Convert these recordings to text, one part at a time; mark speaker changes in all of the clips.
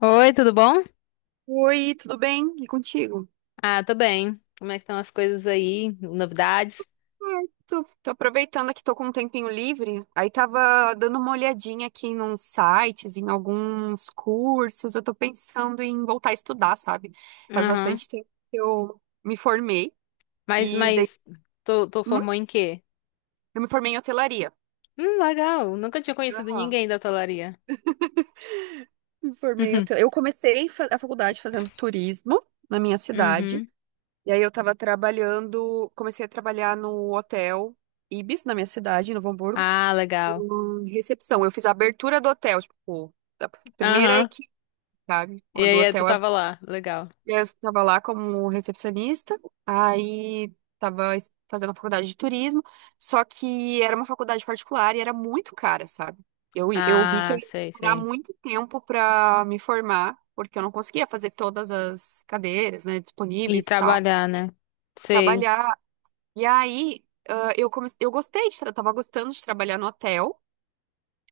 Speaker 1: Oi, tudo bom?
Speaker 2: Oi, tudo bem? E contigo?
Speaker 1: Ah, tô bem. Como é que estão as coisas aí? Novidades?
Speaker 2: É, tô aproveitando aqui, tô com um tempinho livre. Aí tava dando uma olhadinha aqui nos sites, em alguns cursos. Eu tô pensando em voltar a estudar, sabe? Faz
Speaker 1: Aham.
Speaker 2: bastante tempo que eu me formei.
Speaker 1: Mas,
Speaker 2: e dei...
Speaker 1: mas, tu
Speaker 2: Hum?
Speaker 1: formou em quê?
Speaker 2: Eu me formei em hotelaria.
Speaker 1: Legal. Nunca tinha conhecido
Speaker 2: Aham.
Speaker 1: ninguém da hotelaria.
Speaker 2: Me formei em
Speaker 1: Uhum.
Speaker 2: hotel... Eu comecei a faculdade fazendo turismo na minha cidade.
Speaker 1: Uhum.
Speaker 2: E aí eu tava trabalhando, comecei a trabalhar no hotel Ibis, na minha cidade, em Novo Hamburgo.
Speaker 1: Ah, legal.
Speaker 2: Recepção, eu fiz a abertura do hotel, tipo, da primeira
Speaker 1: Aham.
Speaker 2: equipe, sabe?
Speaker 1: E
Speaker 2: Quando o
Speaker 1: aí, tu
Speaker 2: hotel ab-
Speaker 1: tava lá. Legal.
Speaker 2: eu tava lá como recepcionista, aí tava fazendo a faculdade de turismo, só que era uma faculdade particular e era muito cara, sabe? Eu vi que
Speaker 1: Ah,
Speaker 2: eu ia
Speaker 1: sei,
Speaker 2: demorar
Speaker 1: sei.
Speaker 2: muito tempo pra me formar, porque eu não conseguia fazer todas as cadeiras, né,
Speaker 1: E
Speaker 2: disponíveis e tal,
Speaker 1: trabalhar, né? Sei.
Speaker 2: trabalhar. E aí, eu comecei, eu gostei de, tava gostando de trabalhar no hotel.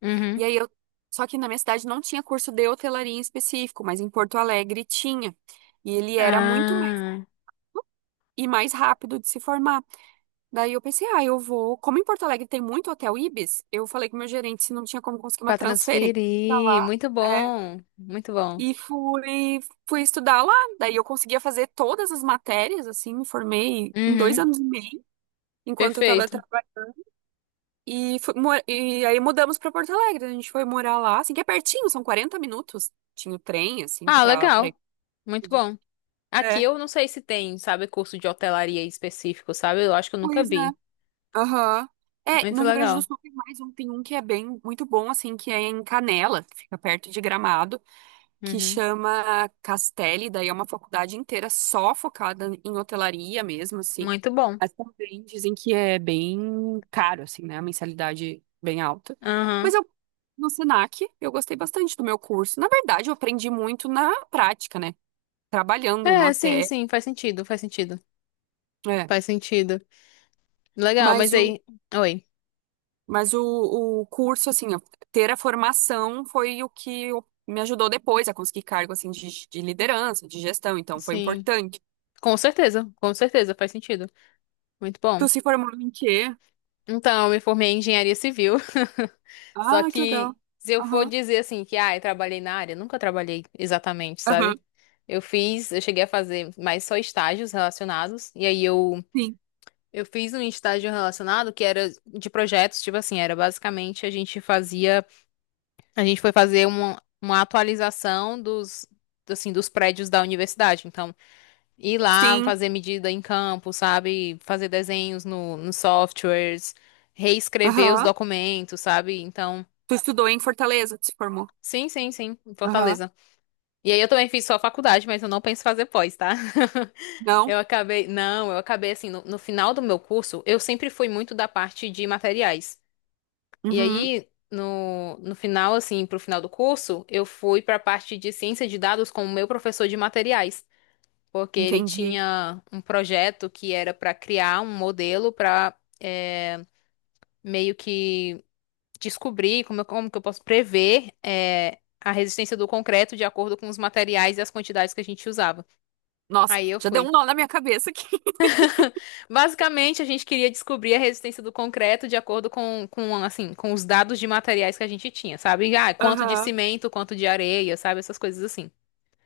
Speaker 1: Uhum.
Speaker 2: E aí eu. Só que na minha cidade não tinha curso de hotelaria em específico, mas em Porto Alegre tinha. E ele era muito mais,
Speaker 1: Ah,
Speaker 2: e mais rápido de se formar. Daí eu pensei, eu vou. Como em Porto Alegre tem muito hotel Ibis, eu falei com o meu gerente se não tinha como conseguir uma
Speaker 1: Pra
Speaker 2: transferência pra
Speaker 1: transferir.
Speaker 2: lá.
Speaker 1: Muito
Speaker 2: É.
Speaker 1: bom. Muito bom.
Speaker 2: E fui estudar lá. Daí eu conseguia fazer todas as matérias, assim, me formei em dois
Speaker 1: Uhum.
Speaker 2: anos e meio, enquanto eu estava.
Speaker 1: Perfeito.
Speaker 2: E aí mudamos pra Porto Alegre. A gente foi morar lá, assim, que é pertinho, são 40 minutos. Tinha o trem, assim,
Speaker 1: Ah,
Speaker 2: pra
Speaker 1: legal.
Speaker 2: ir.
Speaker 1: Muito bom. Aqui
Speaker 2: É.
Speaker 1: eu não sei se tem, sabe, curso de hotelaria específico, sabe? Eu acho que eu nunca
Speaker 2: Pois é.
Speaker 1: vi.
Speaker 2: Aham. É, no
Speaker 1: Muito
Speaker 2: Rio Grande do
Speaker 1: legal.
Speaker 2: Sul tem mais um, tem um que é bem, muito bom, assim, que é em Canela, que fica perto de Gramado. Que
Speaker 1: Uhum.
Speaker 2: chama Castelli, daí é uma faculdade inteira só focada em hotelaria mesmo, assim.
Speaker 1: Muito bom.
Speaker 2: Mas também dizem que é bem caro, assim, né? A mensalidade bem alta.
Speaker 1: Aham.
Speaker 2: Mas eu, no Senac, eu gostei bastante do meu curso. Na verdade, eu aprendi muito na prática, né? Trabalhando no
Speaker 1: É, sim,
Speaker 2: hotel.
Speaker 1: sim, faz sentido, faz sentido.
Speaker 2: É,
Speaker 1: Faz sentido. Legal,
Speaker 2: mas
Speaker 1: mas
Speaker 2: o,
Speaker 1: aí. Oi.
Speaker 2: mas o curso, assim, ter a formação foi o que me ajudou depois a conseguir cargo, assim, de liderança, de gestão. Então, foi
Speaker 1: Sim.
Speaker 2: importante.
Speaker 1: Com certeza, faz sentido. Muito bom.
Speaker 2: Tu se formou em quê?
Speaker 1: Então, eu me formei em engenharia civil. Só
Speaker 2: Ah, que
Speaker 1: que
Speaker 2: legal.
Speaker 1: se eu for
Speaker 2: Aham.
Speaker 1: dizer assim que, ah, eu trabalhei na área, nunca trabalhei exatamente,
Speaker 2: Aham.
Speaker 1: sabe? Eu fiz, eu cheguei a fazer mais só estágios relacionados, e aí eu
Speaker 2: Sim.
Speaker 1: Eu fiz um estágio relacionado que era de projetos, tipo assim, era basicamente a gente fazia, a gente foi fazer uma atualização dos, assim, dos prédios da universidade. Então, ir lá
Speaker 2: Sim.
Speaker 1: fazer medida em campo, sabe? Fazer desenhos no, nos softwares, reescrever os
Speaker 2: Aham.
Speaker 1: documentos, sabe? Então,
Speaker 2: Tu estudou em Fortaleza, tu se formou.
Speaker 1: sim, sim, sim, em
Speaker 2: Aham.
Speaker 1: Fortaleza. E aí eu também fiz só faculdade, mas eu não penso fazer pós, tá? Eu
Speaker 2: Não?
Speaker 1: acabei, não, eu acabei assim, no final do meu curso, eu sempre fui muito da parte de materiais. E
Speaker 2: Uhum.
Speaker 1: aí, no final, assim, pro final do curso, eu fui pra parte de ciência de dados com o meu professor de materiais, porque ele
Speaker 2: Entendi.
Speaker 1: tinha um projeto que era pra criar um modelo pra é, meio que descobrir como, como que eu posso prever a resistência do concreto de acordo com os materiais e as quantidades que a gente usava.
Speaker 2: Nossa,
Speaker 1: Aí eu
Speaker 2: já deu um
Speaker 1: fui.
Speaker 2: nó na minha cabeça aqui.
Speaker 1: Basicamente, a gente queria descobrir a resistência do concreto de acordo assim, com os dados de materiais que a gente tinha, sabe? Ah, quanto de
Speaker 2: Aham.
Speaker 1: cimento, quanto de areia, sabe? Essas coisas assim.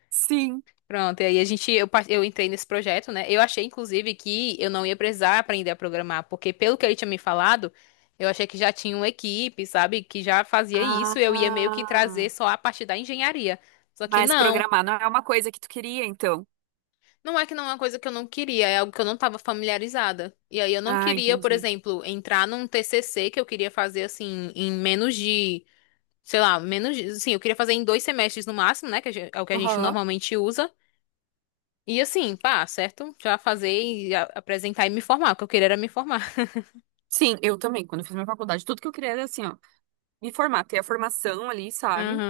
Speaker 2: Sim.
Speaker 1: Pronto, e aí a gente, eu, eu entrei nesse projeto, né? Eu achei, inclusive, que eu não ia precisar aprender a programar, porque pelo que ele tinha me falado, eu achei que já tinha uma equipe, sabe? Que já fazia isso, e eu ia meio que
Speaker 2: Ah.
Speaker 1: trazer só a parte da engenharia. Só que
Speaker 2: Mas
Speaker 1: não.
Speaker 2: programar não é uma coisa que tu queria, então.
Speaker 1: Não é que não é uma coisa que eu não queria, é algo que eu não estava familiarizada. E aí eu não
Speaker 2: Ah,
Speaker 1: queria, por
Speaker 2: entendi.
Speaker 1: exemplo, entrar num TCC que eu queria fazer assim em menos de, sei lá, menos de, assim, eu queria fazer em dois semestres no máximo, né, que a é o que a gente
Speaker 2: Aham.
Speaker 1: normalmente usa. E assim, pá, certo? Já fazer e apresentar e me formar, o que eu queria era me formar.
Speaker 2: Sim, eu também. Quando eu fiz minha faculdade, tudo que eu queria era assim, ó, me formar, ter a formação ali, sabe?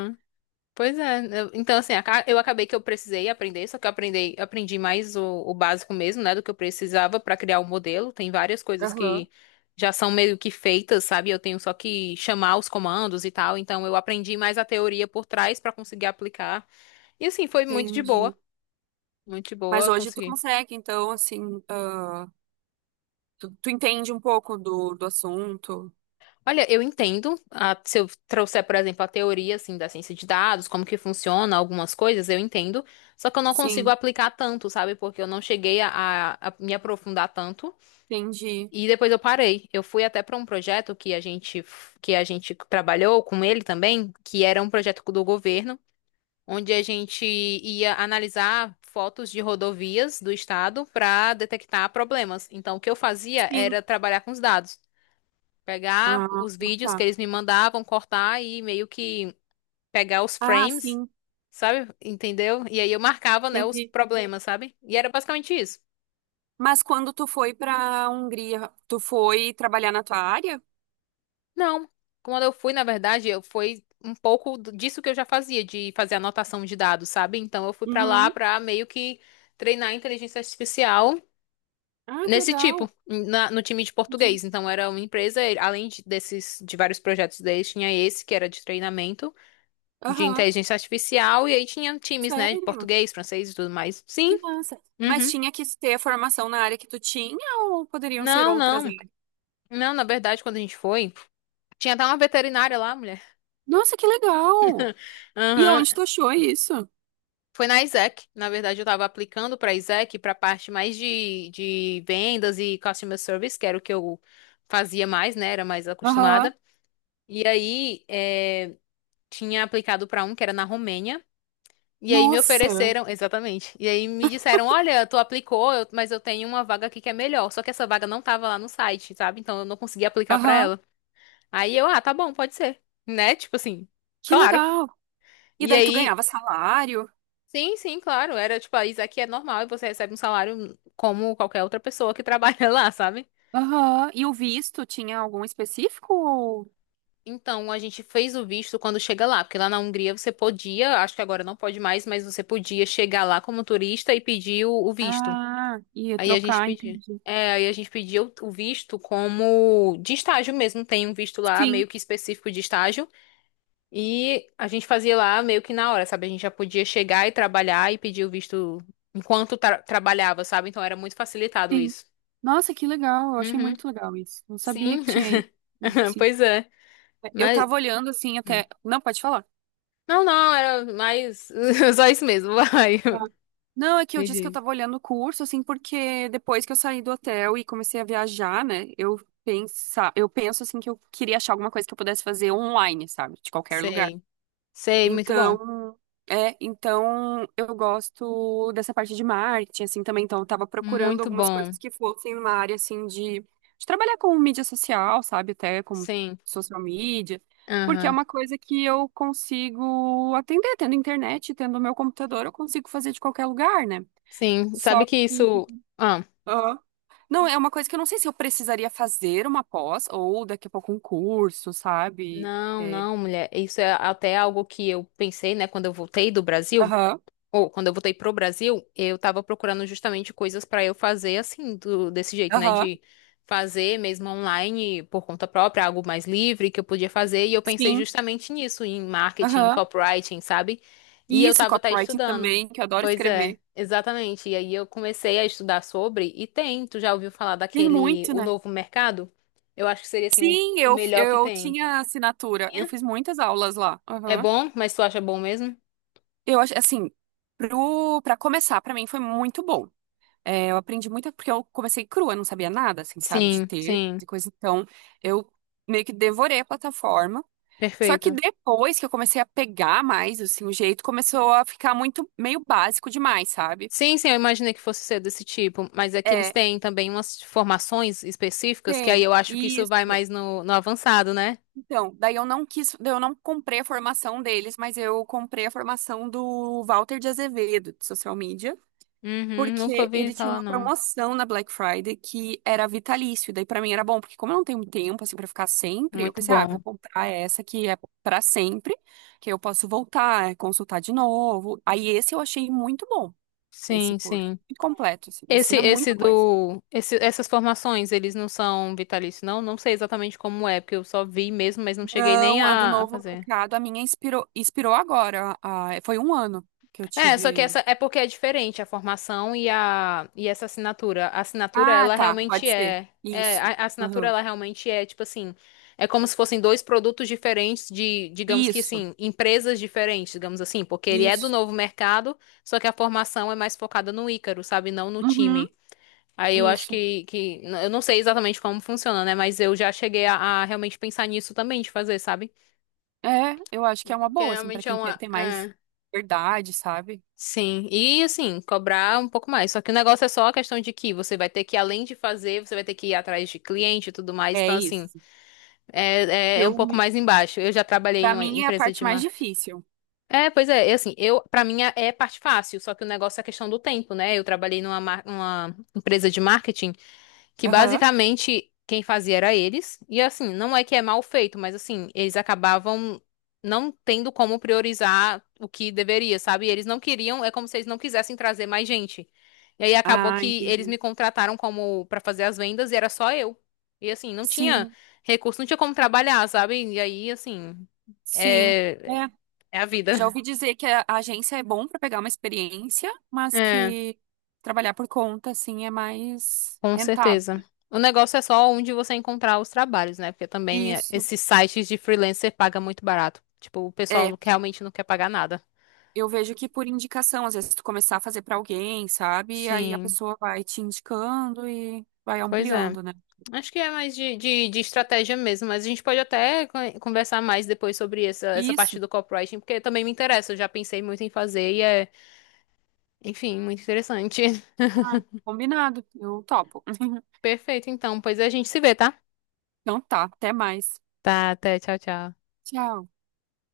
Speaker 1: Pois é, então assim, eu acabei que eu precisei aprender, só que eu aprendi, aprendi mais o básico mesmo, né, do que eu precisava para criar o modelo. Tem várias coisas
Speaker 2: Aham.
Speaker 1: que já são meio que feitas, sabe? Eu tenho só que chamar os comandos e tal. Então eu aprendi mais a teoria por trás para conseguir aplicar. E assim, foi
Speaker 2: Entendi.
Speaker 1: muito de
Speaker 2: Mas
Speaker 1: boa,
Speaker 2: hoje tu
Speaker 1: consegui
Speaker 2: consegue, então, assim. Tu entende um pouco do assunto?
Speaker 1: olha, eu entendo, ah, se eu trouxer, por exemplo, a teoria assim da ciência de dados, como que funciona algumas coisas, eu entendo, só que eu não consigo
Speaker 2: Sim,
Speaker 1: aplicar tanto, sabe? Porque eu não cheguei a me aprofundar tanto
Speaker 2: entendi.
Speaker 1: e depois eu parei. Eu fui até para um projeto que a gente que a gente trabalhou com ele também, que era um projeto do governo, onde a gente ia analisar fotos de rodovias do estado para detectar problemas. Então, o que eu fazia
Speaker 2: Sim.
Speaker 1: era trabalhar com os dados. Pegar
Speaker 2: Ah,
Speaker 1: os vídeos que
Speaker 2: tá.
Speaker 1: eles me mandavam, cortar e meio que pegar os
Speaker 2: Ah,
Speaker 1: frames,
Speaker 2: sim,
Speaker 1: sabe? Entendeu? E aí eu marcava, né, os
Speaker 2: entendi.
Speaker 1: problemas, sabe? E era basicamente isso.
Speaker 2: Mas quando tu foi pra Hungria, tu foi trabalhar na tua área?
Speaker 1: Não. Quando eu fui, na verdade, eu fui um pouco disso que eu já fazia, de fazer anotação de dados, sabe? Então eu fui pra lá
Speaker 2: Uhum.
Speaker 1: pra meio que treinar a inteligência artificial
Speaker 2: Ah, que
Speaker 1: nesse tipo,
Speaker 2: legal.
Speaker 1: no time de
Speaker 2: Entendi.
Speaker 1: português. Então era uma empresa, além desses de vários projetos deles, tinha esse que era de treinamento de
Speaker 2: Aham.
Speaker 1: inteligência artificial, e aí tinha times, né, de
Speaker 2: Sério?
Speaker 1: português, francês e tudo mais. Sim,
Speaker 2: Que massa. Mas
Speaker 1: uhum.
Speaker 2: tinha que ter a formação na área que tu tinha ou poderiam ser
Speaker 1: Não,
Speaker 2: outras
Speaker 1: não.
Speaker 2: áreas?
Speaker 1: Não, na verdade, quando a gente foi, tinha até uma veterinária lá, mulher.
Speaker 2: Nossa, que legal! E
Speaker 1: Aham.
Speaker 2: onde tu achou isso?
Speaker 1: Foi na Isaac. Na verdade, eu tava aplicando pra Isaac pra parte mais de vendas e customer service, que era o que eu fazia mais, né? Era mais
Speaker 2: Aham.
Speaker 1: acostumada. E aí, tinha aplicado pra um que era na Romênia. E aí me
Speaker 2: Nossa.
Speaker 1: ofereceram, exatamente. E aí me disseram, olha, tu aplicou, mas eu tenho uma vaga aqui que é melhor. Só que essa vaga não tava lá no site, sabe? Então eu não consegui aplicar pra
Speaker 2: Aham.
Speaker 1: ela. Aí eu, ah, tá bom, pode ser, né? Tipo assim,
Speaker 2: Que
Speaker 1: claro.
Speaker 2: legal. E
Speaker 1: E
Speaker 2: daí tu
Speaker 1: aí,
Speaker 2: ganhava salário?
Speaker 1: sim, sim, claro. Era tipo, ah, isso aqui é normal e você recebe um salário como qualquer outra pessoa que trabalha lá, sabe?
Speaker 2: Aham. E o visto tinha algum específico?
Speaker 1: Então a gente fez o visto quando chega lá, porque lá na Hungria você podia, acho que agora não pode mais, mas você podia chegar lá como turista e pedir o visto.
Speaker 2: Ah, ia
Speaker 1: Aí a gente
Speaker 2: trocar,
Speaker 1: pediu.
Speaker 2: entendi.
Speaker 1: É, aí a gente pediu o visto como de estágio mesmo. Tem um visto lá
Speaker 2: Sim,
Speaker 1: meio que específico de estágio. E a gente fazia lá meio que na hora, sabe? A gente já podia chegar e trabalhar e pedir o visto enquanto trabalhava, sabe? Então era muito facilitado
Speaker 2: sim.
Speaker 1: isso.
Speaker 2: Nossa, que legal. Eu achei
Speaker 1: Uhum,
Speaker 2: muito legal isso. Não sabia
Speaker 1: sim,
Speaker 2: que tinha isso, assim.
Speaker 1: pois é.
Speaker 2: Eu
Speaker 1: Mas.
Speaker 2: tava olhando assim
Speaker 1: Hum.
Speaker 2: até. Não, pode falar.
Speaker 1: Não, não, era mais. Só isso mesmo, vai.
Speaker 2: Tá. Não, é que eu
Speaker 1: Me
Speaker 2: disse que eu
Speaker 1: diz.
Speaker 2: tava olhando o curso, assim, porque depois que eu saí do hotel e comecei a viajar, né? Eu penso assim que eu queria achar alguma coisa que eu pudesse fazer online, sabe? De qualquer lugar.
Speaker 1: Sei. Sei, muito bom.
Speaker 2: Então, é, então eu gosto dessa parte de marketing, assim, também. Então, eu tava procurando
Speaker 1: Muito
Speaker 2: algumas
Speaker 1: bom.
Speaker 2: coisas que fossem uma área, assim, de trabalhar com mídia social, sabe? Até com
Speaker 1: Sim.
Speaker 2: social media, porque é
Speaker 1: Aham.
Speaker 2: uma coisa que eu consigo atender, tendo internet, tendo meu computador, eu consigo fazer de qualquer lugar, né?
Speaker 1: Sim.
Speaker 2: Só
Speaker 1: Sabe que
Speaker 2: que.
Speaker 1: isso. Ah.
Speaker 2: Aham. Não, é uma coisa que eu não sei se eu precisaria fazer uma pós ou daqui a pouco um curso, sabe?
Speaker 1: Não,
Speaker 2: É,
Speaker 1: não, mulher. Isso é até algo que eu pensei, né, quando eu voltei do Brasil,
Speaker 2: aham,
Speaker 1: ou quando eu voltei pro Brasil, eu tava procurando justamente coisas pra eu fazer assim, desse jeito, né,
Speaker 2: aham,
Speaker 1: de fazer mesmo online por conta própria, algo mais livre que eu podia fazer, e eu pensei
Speaker 2: sim.
Speaker 1: justamente nisso, em marketing, em
Speaker 2: Aham.
Speaker 1: copywriting, sabe? E
Speaker 2: E
Speaker 1: eu
Speaker 2: isso,
Speaker 1: tava até
Speaker 2: copywriting
Speaker 1: estudando.
Speaker 2: também, que eu adoro
Speaker 1: Pois é,
Speaker 2: escrever.
Speaker 1: exatamente. E aí eu comecei a estudar sobre, e tem, tu já ouviu falar
Speaker 2: Tem
Speaker 1: daquele,
Speaker 2: muito,
Speaker 1: o
Speaker 2: né?
Speaker 1: novo mercado? Eu acho que seria assim,
Speaker 2: Sim,
Speaker 1: o
Speaker 2: eu,
Speaker 1: melhor que
Speaker 2: eu
Speaker 1: tem.
Speaker 2: tinha assinatura. Eu fiz muitas aulas lá.
Speaker 1: É
Speaker 2: Aham.
Speaker 1: bom? Mas tu acha bom mesmo?
Speaker 2: Eu acho, assim, pra começar, pra mim foi muito bom. É, eu aprendi muito porque eu comecei crua, eu não sabia nada, assim, sabe, de
Speaker 1: Sim,
Speaker 2: ter,
Speaker 1: sim.
Speaker 2: de coisa. Então, eu meio que devorei a plataforma. Só
Speaker 1: Perfeito.
Speaker 2: que depois que eu comecei a pegar mais, assim, o jeito começou a ficar muito meio básico demais, sabe?
Speaker 1: Sim, sim, eu imaginei que fosse ser desse tipo, mas é que eles
Speaker 2: É,
Speaker 1: têm também umas formações específicas, que aí
Speaker 2: tem.
Speaker 1: eu acho que isso vai
Speaker 2: Isso.
Speaker 1: mais no avançado, né?
Speaker 2: Então, daí eu não quis, daí eu não comprei a formação deles, mas eu comprei a formação do Walter de Azevedo, de social media,
Speaker 1: Uhum, nunca
Speaker 2: porque
Speaker 1: ouvi
Speaker 2: ele tinha
Speaker 1: falar,
Speaker 2: uma
Speaker 1: não.
Speaker 2: promoção na Black Friday que era vitalício. Daí pra mim era bom, porque como eu não tenho tempo assim para ficar sempre, eu
Speaker 1: Muito
Speaker 2: pensei, eu vou
Speaker 1: bom.
Speaker 2: comprar essa que é pra sempre, que eu posso voltar, consultar de novo. Aí esse eu achei muito bom, esse
Speaker 1: Sim,
Speaker 2: curso.
Speaker 1: sim.
Speaker 2: E completo, assim, ensina muita coisa.
Speaker 1: Essas formações, eles não são vitalícios, não? Não sei exatamente como é, porque eu só vi mesmo, mas não cheguei nem
Speaker 2: Não, a do
Speaker 1: a
Speaker 2: novo
Speaker 1: fazer.
Speaker 2: mercado, a minha inspirou, agora. Foi um ano que eu
Speaker 1: É, só que
Speaker 2: tive.
Speaker 1: essa é porque é diferente a formação e a e essa assinatura. A assinatura
Speaker 2: Ah,
Speaker 1: ela
Speaker 2: tá,
Speaker 1: realmente
Speaker 2: pode ser.
Speaker 1: é
Speaker 2: Isso.
Speaker 1: a assinatura
Speaker 2: Aham.
Speaker 1: ela realmente é tipo assim, é como se fossem dois produtos diferentes de, digamos que
Speaker 2: Isso,
Speaker 1: assim, empresas diferentes, digamos assim, porque ele é do
Speaker 2: isso.
Speaker 1: novo mercado, só que a formação é mais focada no Ícaro, sabe, não no
Speaker 2: Uhum,
Speaker 1: time. Aí eu acho
Speaker 2: isso.
Speaker 1: que eu não sei exatamente como funciona, né, mas eu já cheguei a realmente pensar nisso também de fazer, sabe?
Speaker 2: É, eu acho que é uma
Speaker 1: Que
Speaker 2: boa, assim, pra
Speaker 1: realmente é
Speaker 2: quem quer
Speaker 1: uma
Speaker 2: ter mais
Speaker 1: é.
Speaker 2: verdade, sabe?
Speaker 1: Sim, e assim, cobrar um pouco mais. Só que o negócio é só a questão de que você vai ter que, além de fazer, você vai ter que ir atrás de cliente e tudo mais.
Speaker 2: É
Speaker 1: Então, assim,
Speaker 2: isso.
Speaker 1: é um pouco
Speaker 2: Filme,
Speaker 1: mais embaixo. Eu já trabalhei em
Speaker 2: pra
Speaker 1: uma
Speaker 2: mim, é a
Speaker 1: empresa
Speaker 2: parte
Speaker 1: de
Speaker 2: mais
Speaker 1: marketing.
Speaker 2: difícil.
Speaker 1: É, pois é, e assim, eu, pra mim é parte fácil, só que o negócio é a questão do tempo, né? Eu trabalhei numa uma empresa de marketing. Que
Speaker 2: Aham.
Speaker 1: basicamente quem fazia era eles. E assim, não é que é mal feito, mas assim, eles acabavam não tendo como priorizar o que deveria, sabe? E eles não queriam, é como se eles não quisessem trazer mais gente. E aí acabou
Speaker 2: Ah,
Speaker 1: que eles
Speaker 2: entendi.
Speaker 1: me contrataram como pra fazer as vendas e era só eu. E assim, não tinha
Speaker 2: Sim,
Speaker 1: recurso, não tinha como trabalhar, sabe? E aí, assim,
Speaker 2: sim.
Speaker 1: é,
Speaker 2: É.
Speaker 1: é a
Speaker 2: Já
Speaker 1: vida.
Speaker 2: ouvi dizer que a agência é bom pra pegar uma experiência, mas
Speaker 1: É.
Speaker 2: que trabalhar por conta, assim, é mais
Speaker 1: Com
Speaker 2: rentável.
Speaker 1: certeza. O negócio é só onde você encontrar os trabalhos, né? Porque também é,
Speaker 2: Isso.
Speaker 1: esses sites de freelancer pagam muito barato. Tipo, o pessoal
Speaker 2: É,
Speaker 1: realmente não quer pagar nada.
Speaker 2: eu vejo que por indicação, às vezes tu começar a fazer pra alguém, sabe? E aí a
Speaker 1: Sim,
Speaker 2: pessoa vai te indicando e vai
Speaker 1: pois é.
Speaker 2: ampliando, né?
Speaker 1: Acho que é mais de estratégia mesmo, mas a gente pode até conversar mais depois sobre essa parte
Speaker 2: Isso.
Speaker 1: do copywriting, porque também me interessa. Eu já pensei muito em fazer e é, enfim, muito interessante.
Speaker 2: Ah, combinado. Eu topo.
Speaker 1: Perfeito, então. Pois a gente se vê, tá?
Speaker 2: Então tá, até mais.
Speaker 1: Tá, até. Tchau, tchau.
Speaker 2: Tchau.